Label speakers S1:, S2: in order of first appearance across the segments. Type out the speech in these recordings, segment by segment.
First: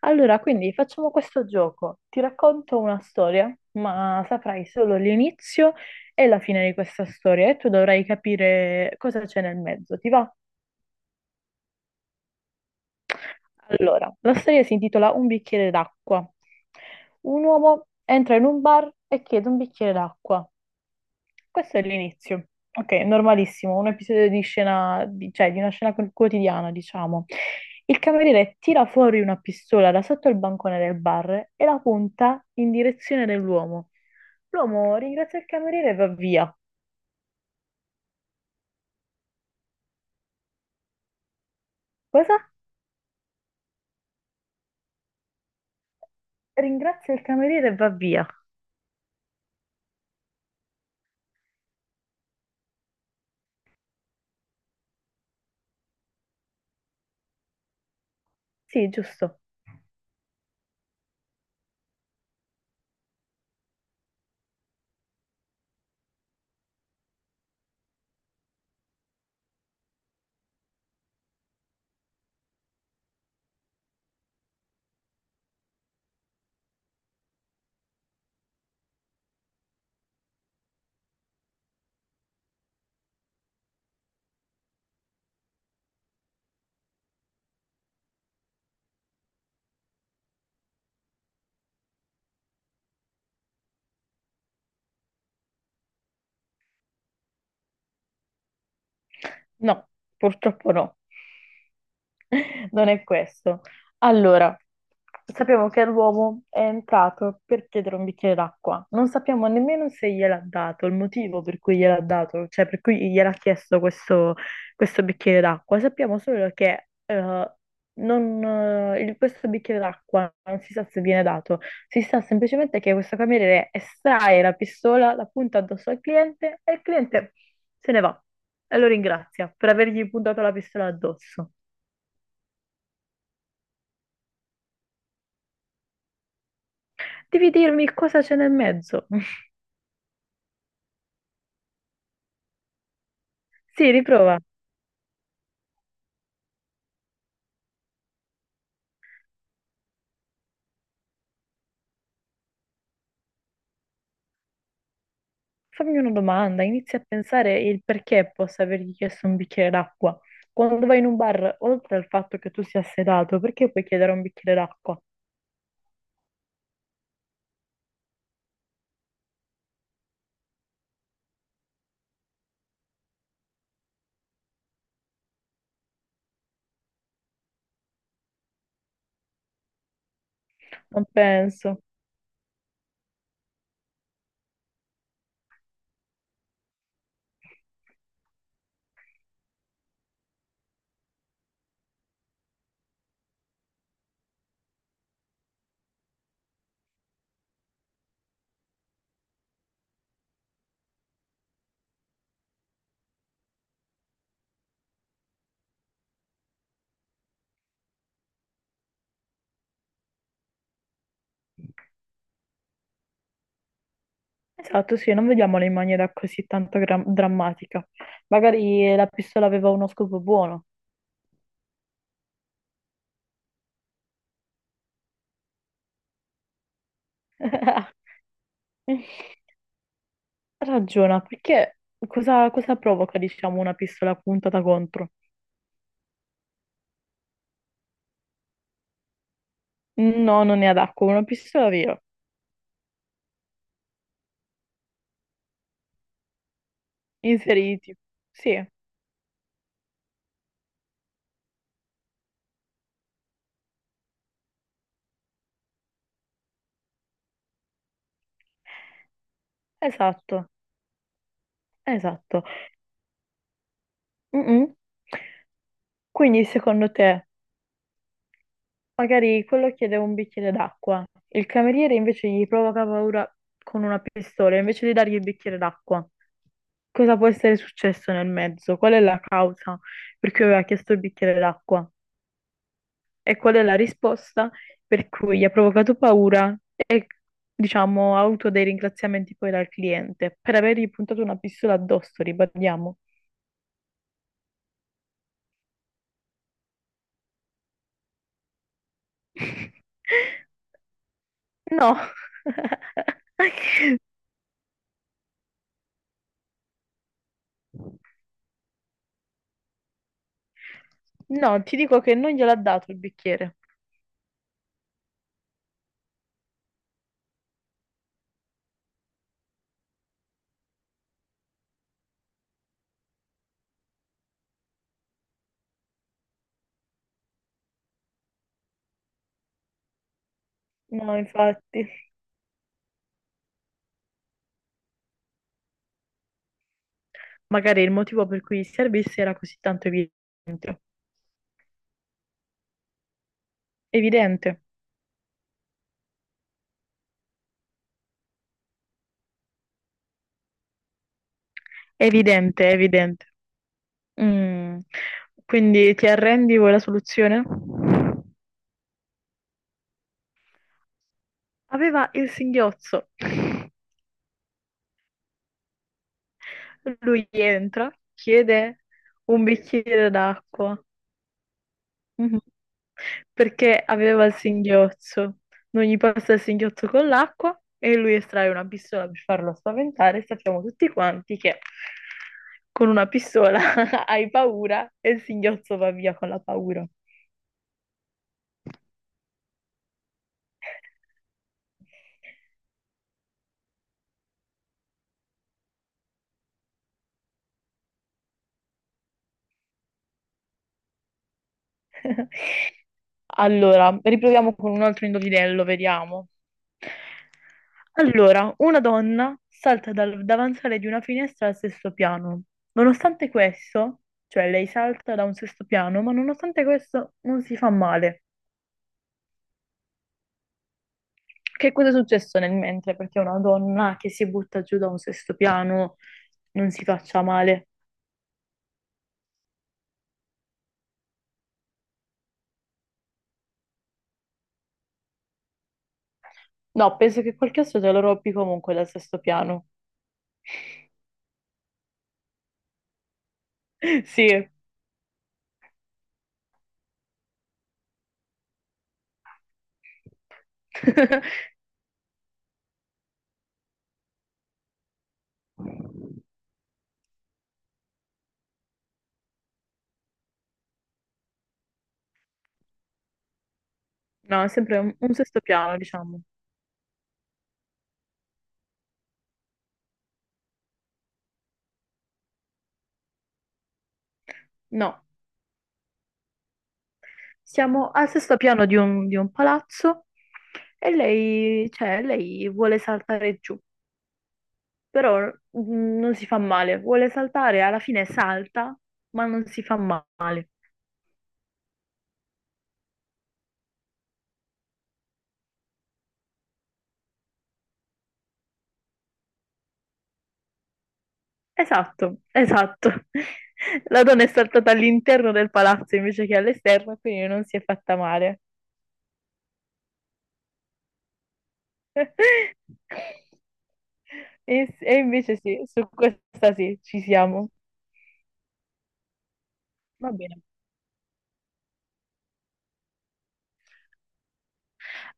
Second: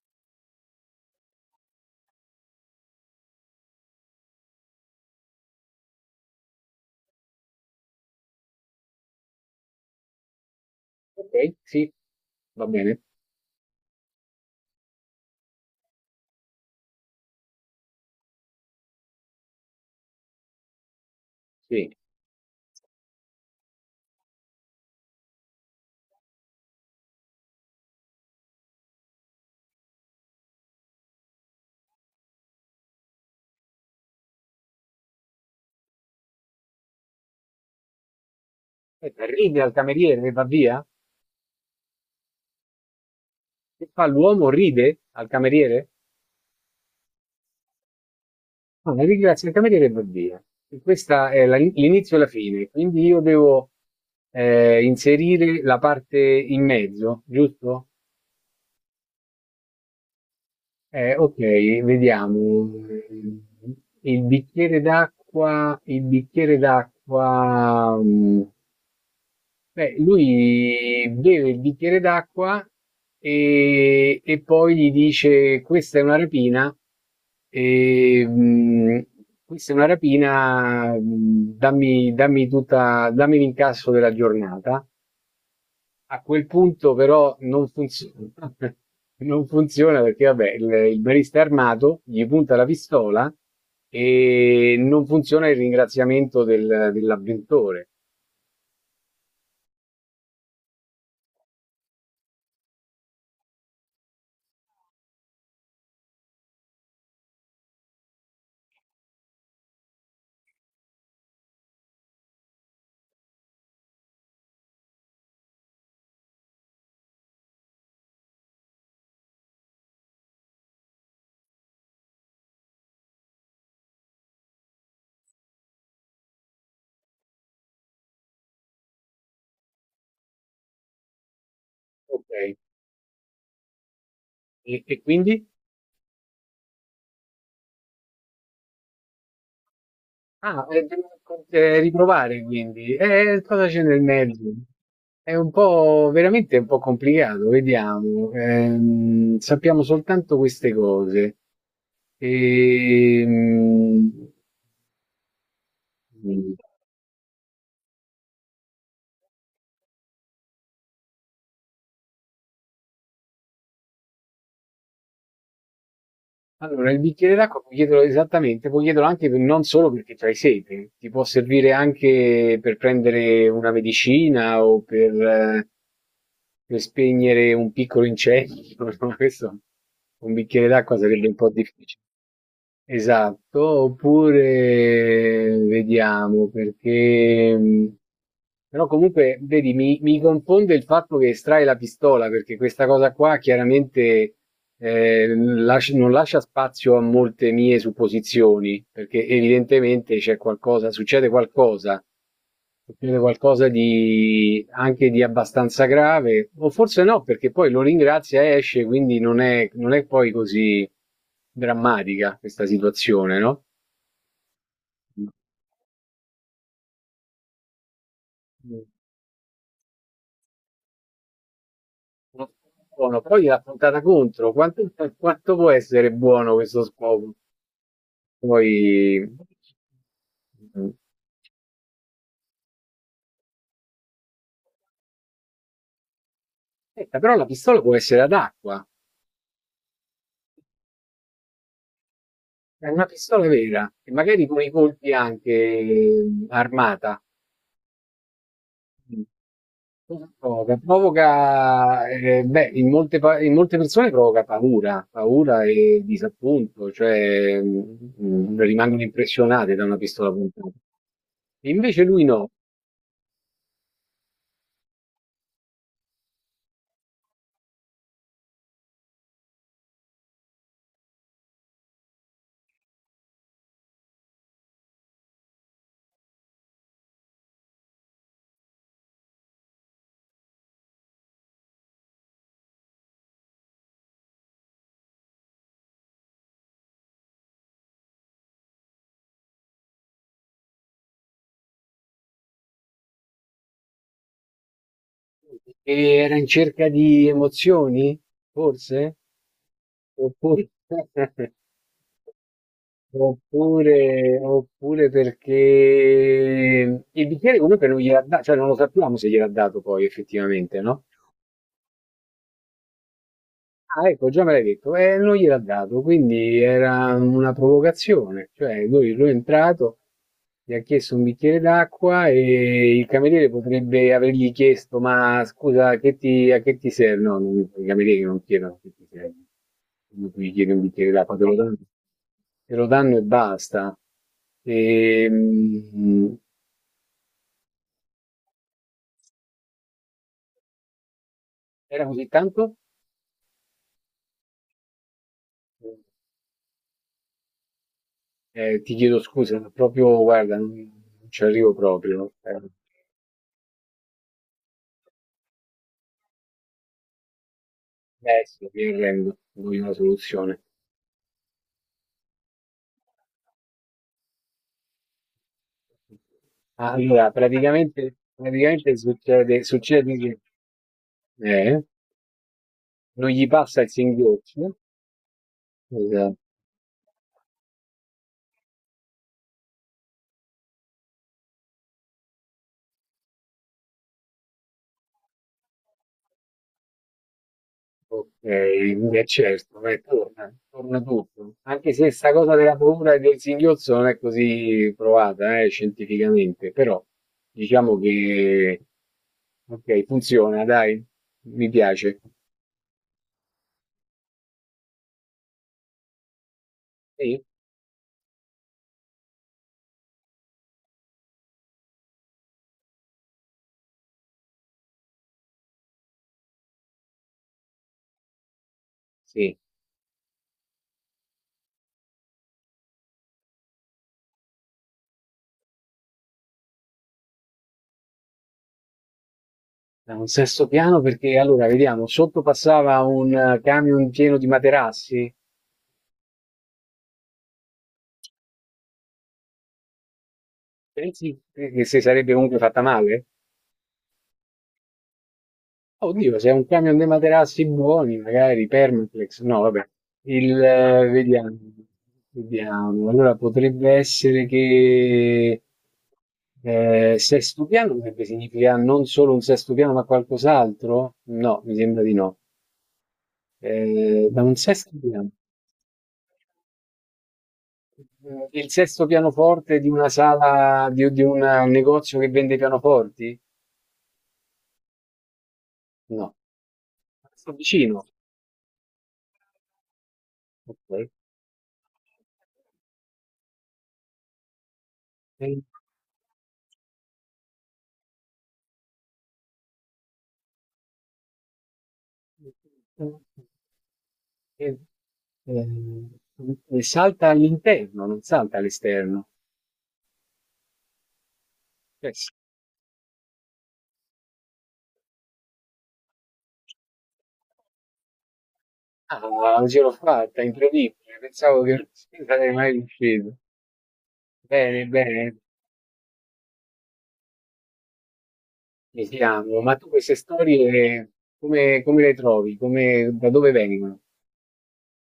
S1: Allora, quindi facciamo questo gioco. Ti racconto una storia, ma saprai solo l'inizio e la fine di questa storia e tu dovrai capire cosa c'è nel mezzo. Ti va?
S2: Ok, sì, va bene.
S1: Allora, la storia si intitola Un bicchiere d'acqua. Un uomo entra in un bar e chiede un bicchiere d'acqua. Questo è
S2: Sì.
S1: l'inizio. Ok, normalissimo, un episodio di scena, cioè di una scena quotidiana, diciamo. Il cameriere tira fuori una pistola da sotto il bancone del bar e la punta in direzione dell'uomo. L'uomo ringrazia il cameriere e va via.
S2: Aspetta, ride al cameriere e va via?
S1: Cosa?
S2: Che fa l'uomo? Ride al cameriere?
S1: Ringrazia il cameriere e va via.
S2: Ah, ringrazia il cameriere e va via. E questa è l'inizio e la fine, quindi io devo inserire la parte in mezzo, giusto?
S1: Sì, giusto.
S2: Ok, vediamo. Il bicchiere d'acqua, il bicchiere d'acqua. Beh, lui beve il bicchiere d'acqua e poi gli dice: Questa è una rapina, e, mm, questa è una rapina, dammi l'incasso della giornata. A quel punto, però, non funziona. Non funziona perché, vabbè, il barista è armato, gli punta la pistola e non funziona il ringraziamento dell'avventore.
S1: No, purtroppo no. non è questo. Allora, sappiamo che l'uomo è entrato per chiedere un bicchiere d'acqua. Non sappiamo nemmeno se gliel'ha dato, il motivo per cui gliel'ha dato, cioè per cui gliel'ha chiesto questo, questo bicchiere d'acqua. Sappiamo solo che non, il- questo bicchiere d'acqua non si sa se viene dato, si sa semplicemente che questo cameriere estrae la pistola, la punta addosso al cliente e il cliente se ne va e lo ringrazia per avergli puntato la pistola addosso.
S2: Ok, e quindi?
S1: Devi dirmi cosa c'è nel mezzo.
S2: Ah, e devo riprovare quindi. E cosa c'è
S1: Sì,
S2: nel
S1: riprova.
S2: mezzo? È un po' veramente un po' complicato, vediamo. Sappiamo soltanto queste cose. Ehm,
S1: Fammi una domanda, inizia a pensare il perché possa avergli chiesto un bicchiere d'acqua. Quando vai in un bar, oltre al fatto che tu sia sedato, perché puoi chiedere un bicchiere d'acqua?
S2: allora, il bicchiere d'acqua puoi chiederlo esattamente, puoi chiederlo anche non solo perché c'hai sete, ti può servire anche per prendere una medicina o per spegnere un piccolo incendio. No? Questo, un bicchiere d'acqua
S1: Non
S2: sarebbe un po'
S1: penso.
S2: difficile. Esatto, oppure vediamo perché... però comunque, vedi, mi confonde il fatto che estrai la pistola, perché questa cosa qua chiaramente non lascia spazio a molte mie supposizioni, perché evidentemente c'è qualcosa, succede qualcosa, succede qualcosa di anche di abbastanza grave, o forse no, perché poi lo ringrazia e esce, quindi non è poi così drammatica questa situazione, no?
S1: Esatto, sì, non vediamola in maniera così tanto drammatica. Magari la pistola aveva uno scopo buono.
S2: Buono. Poi l'ha puntata contro, quanto, quanto può essere buono questo scopo? Poi
S1: Ragiona, perché cosa provoca, diciamo, una pistola puntata contro?
S2: aspetta, però la pistola può essere ad acqua,
S1: No, non è ad acqua, una pistola vera.
S2: è una pistola vera, e magari con i colpi anche armata.
S1: Inseriti. Sì.
S2: Mm. Cosa provoca, provoca beh, in molte, in molte persone provoca paura, paura e disappunto, cioè rimangono impressionate da una pistola
S1: Esatto,
S2: puntata. E invece lui
S1: esatto.
S2: no,
S1: Mm-mm. Quindi secondo te, magari quello chiede un bicchiere d'acqua, il cameriere invece gli provoca paura con una pistola, invece di dargli il bicchiere d'acqua, cosa può essere successo nel mezzo? Qual è la causa per cui aveva chiesto il bicchiere d'acqua? E qual è la risposta per cui gli ha provocato paura e, diciamo, ha avuto dei ringraziamenti poi dal cliente per avergli puntato una pistola addosso, ribadiamo.
S2: perché era in cerca di emozioni, forse? Oppure...
S1: No.
S2: Oppure, oppure perché il bicchiere comunque non gliel'ha dato, cioè non lo sappiamo se gliel'ha dato poi effettivamente, no?
S1: No, ti dico che non gliel'ha dato il bicchiere.
S2: Ah, ecco, già me l'hai detto, non gliel'ha dato, quindi era una provocazione, cioè lui è entrato, gli ha chiesto un bicchiere d'acqua e il cameriere potrebbe avergli chiesto, ma scusa, a che ti serve? I camerieri non chiedono che ti serve, quando tu gli chiedi un bicchiere
S1: No,
S2: d'acqua,
S1: infatti.
S2: te lo danno e basta. Ehm,
S1: Magari il motivo per cui servisse era così tanto evidente.
S2: era così tanto?
S1: Evidente,
S2: Ti chiedo scusa, ma proprio, guarda, non ci arrivo proprio. No?
S1: evidente, evidente. Mm. Quindi ti arrendi, vuoi la soluzione?
S2: Beh, sì, mi arrendo, voglio una soluzione.
S1: Aveva il singhiozzo. Lui
S2: Allora,
S1: entra,
S2: praticamente,
S1: chiede
S2: praticamente
S1: un
S2: succede,
S1: bicchiere
S2: succede che
S1: d'acqua.
S2: eh,
S1: Mhm.
S2: non gli
S1: Perché
S2: passa il
S1: aveva il
S2: singhiozzo,
S1: singhiozzo. Non gli passa
S2: esatto.
S1: il singhiozzo con l'acqua e lui estrae una pistola per farlo spaventare. Sappiamo tutti quanti che con una pistola hai paura e il singhiozzo va via con la paura.
S2: Ok, è certo, beh, torna, torna tutto. Anche se sta cosa della paura e del singhiozzo non è così provata, scientificamente, però diciamo che ok, funziona, dai, mi piace.
S1: Allora, riproviamo con un altro indovinello, vediamo.
S2: Sì,
S1: Allora, una donna salta dal davanzale di una finestra al sesto piano. Nonostante questo, cioè lei salta da un sesto piano, ma nonostante questo non si fa male.
S2: sì,
S1: Che cosa è successo nel mentre? Perché una donna che si butta giù da un sesto piano non si faccia male.
S2: da un sesto piano perché allora vediamo, sotto passava un camion pieno di materassi,
S1: No, penso che qualche altro te lo rompi comunque dal sesto piano.
S2: pensi che si sarebbe comunque fatta male?
S1: Sì.
S2: Oddio, se è un camion dei materassi buoni, magari Permaflex, no, vabbè, vediamo, vediamo, allora potrebbe essere che sesto piano potrebbe significare non solo un sesto piano ma qualcos'altro? No, mi sembra di no. Da
S1: No, è
S2: un
S1: sempre
S2: sesto
S1: un
S2: piano,
S1: sesto piano, diciamo.
S2: eh, il sesto pianoforte di una sala, un negozio che vende pianoforti?
S1: No,
S2: No, sto
S1: siamo
S2: vicino,
S1: al sesto piano di un palazzo e
S2: ok.
S1: lei, cioè, lei vuole saltare giù, però
S2: Eh,
S1: non si fa male. Vuole saltare, alla fine salta, ma non si fa male.
S2: eh, E, ehm, e salta all'interno, non salta all'esterno. Cioè,
S1: Esatto, esatto. La donna è saltata all'interno del palazzo invece che all'esterno, quindi non si è fatta male.
S2: ah, ce l'ho fatta, incredibile. Pensavo che non ci sarei mai riuscito.
S1: E,
S2: Bene,
S1: e
S2: bene,
S1: invece sì, su questa sì, ci siamo.
S2: mi fiamo. Ma tu
S1: Va
S2: queste
S1: bene.
S2: storie come, come le trovi? Come, da dove vengono?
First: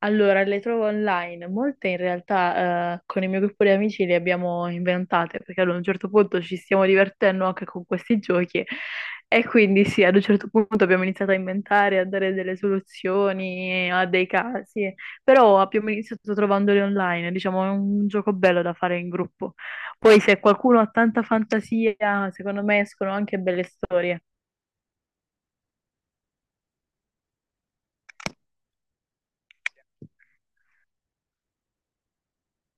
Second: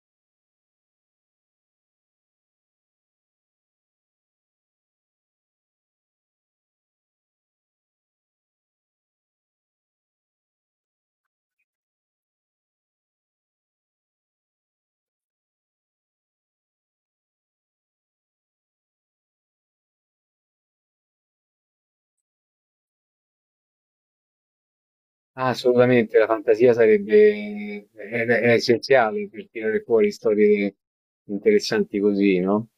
S1: Allora, le trovo online. Molte in realtà con il mio gruppo di amici le abbiamo inventate perché ad un certo punto ci stiamo divertendo anche con questi giochi e quindi sì, ad un certo punto abbiamo iniziato a inventare, a dare delle soluzioni a dei casi, però abbiamo iniziato trovandoli online. Diciamo, è un gioco bello da fare in gruppo. Poi se qualcuno ha tanta fantasia, secondo me escono anche belle storie.
S2: Ah, assolutamente, la fantasia sarebbe è essenziale per tirare fuori storie interessanti così, no?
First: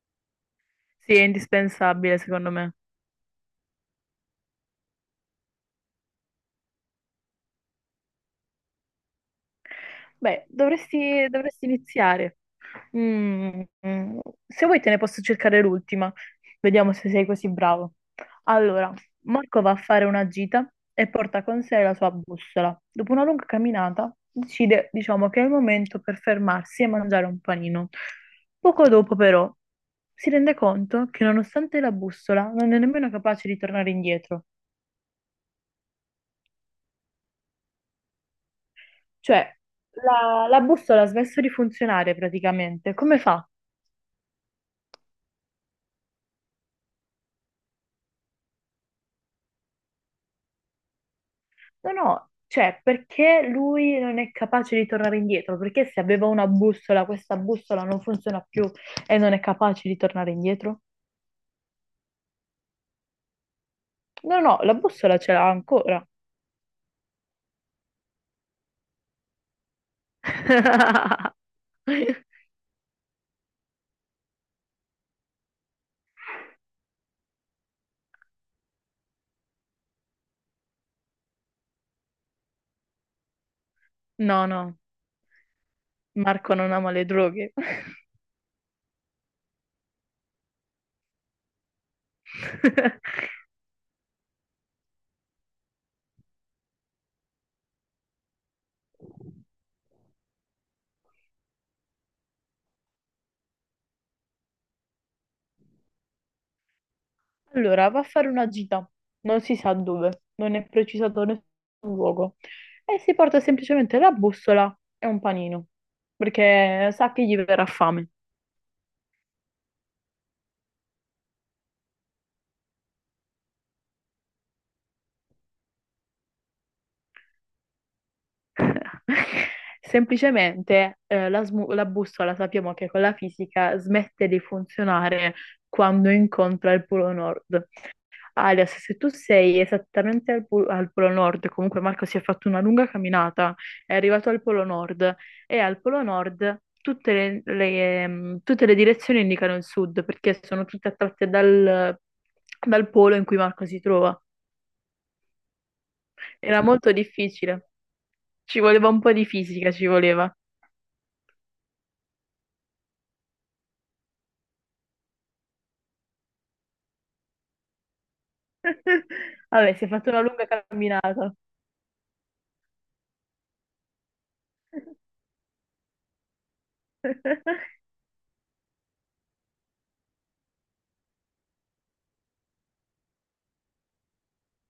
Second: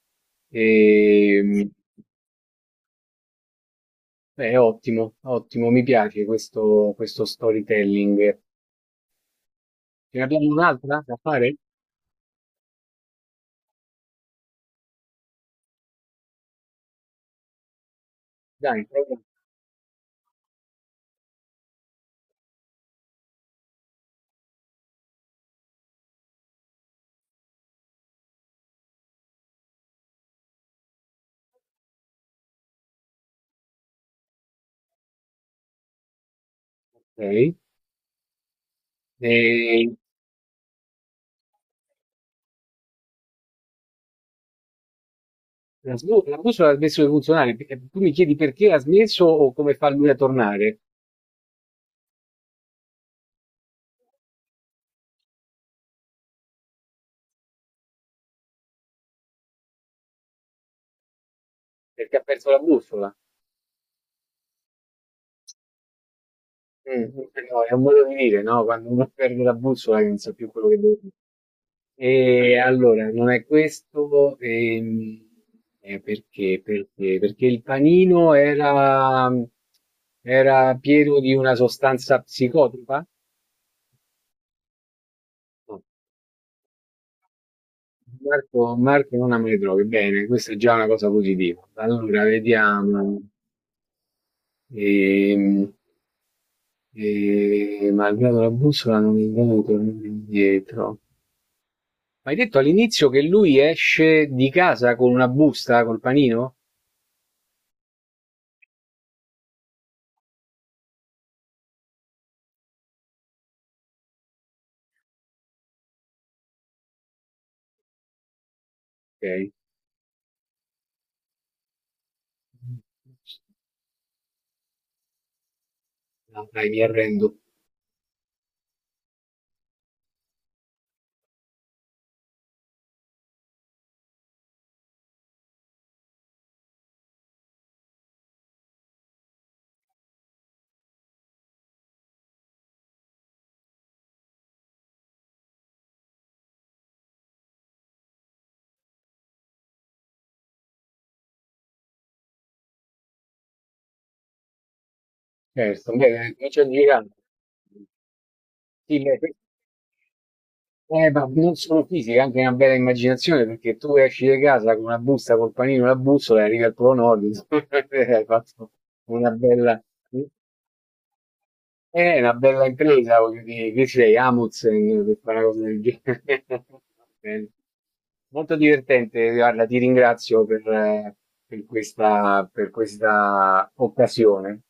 S1: Sì, è
S2: E,
S1: indispensabile, secondo me.
S2: beh, ottimo, ottimo, mi piace questo, questo storytelling. Ce ne
S1: Beh,
S2: abbiamo un'altra da
S1: dovresti,
S2: fare?
S1: dovresti iniziare. Mm, mm. Se vuoi te ne posso cercare l'ultima. Vediamo se sei così bravo.
S2: Dai,
S1: Allora,
S2: proviamo.
S1: Marco va a fare una gita e porta con sé la sua bussola. Dopo una lunga camminata, decide, diciamo, che è il momento per fermarsi e mangiare un panino. Poco dopo, però, si rende conto che nonostante la bussola non è nemmeno capace di tornare indietro.
S2: Ok.
S1: Cioè,
S2: E
S1: la bussola ha smesso di funzionare praticamente. Come fa?
S2: la bussola ha smesso di funzionare. Perché tu mi chiedi perché ha smesso o come fa lui a tornare?
S1: No, no, cioè perché lui non è capace di tornare indietro? Perché se aveva una bussola, questa bussola non funziona più e non è capace di tornare indietro?
S2: Perché ha perso la bussola.
S1: No, no, la bussola ce l'ha ancora.
S2: Mh, eh no, è un modo di dire, no, quando uno perde la bussola che non sa più quello che deve fare. E allora, non è questo, perché perché il panino era era pieno di una sostanza psicotropa?
S1: No, no,
S2: No.
S1: Marco non ama le droghe.
S2: Marco non ha me le droghe. Bene, questa è già una cosa positiva. Allora, vediamo. Ehm, malgrado la bussola non è in grado di tornare indietro. Ma hai detto all'inizio che lui esce di casa con una busta col panino?
S1: Allora, va a fare una gita, non si sa dove, non è precisato nessun luogo. E si porta semplicemente la bussola e un panino, perché sa che gli verrà fame.
S2: Ok, no, dai, mi arrendo.
S1: Semplicemente la bussola sappiamo che con la fisica smette di funzionare quando incontra il polo nord. Alias, se tu sei esattamente al polo nord, comunque Marco si è fatto una lunga camminata, è arrivato al polo nord e al polo nord tutte tutte le direzioni indicano il sud perché sono tutte attratte dal, dal polo in cui Marco si trova.
S2: Certo, beh,
S1: Era
S2: comincia a
S1: molto
S2: girare.
S1: difficile, ci voleva
S2: Sì,
S1: un po'
S2: beh,
S1: di fisica, ci voleva.
S2: ma non solo fisica, anche una bella immaginazione, perché tu esci di casa con una busta col panino e la bussola e arrivi al Polo Nord, insomma, hai fatto una
S1: Vabbè,
S2: bella...
S1: si è fatto una lunga camminata.
S2: È una bella impresa, voglio dire, chi sei? Amundsen per fare una cosa del genere. Va bene. Molto divertente, guarda, ti ringrazio per questa occasione.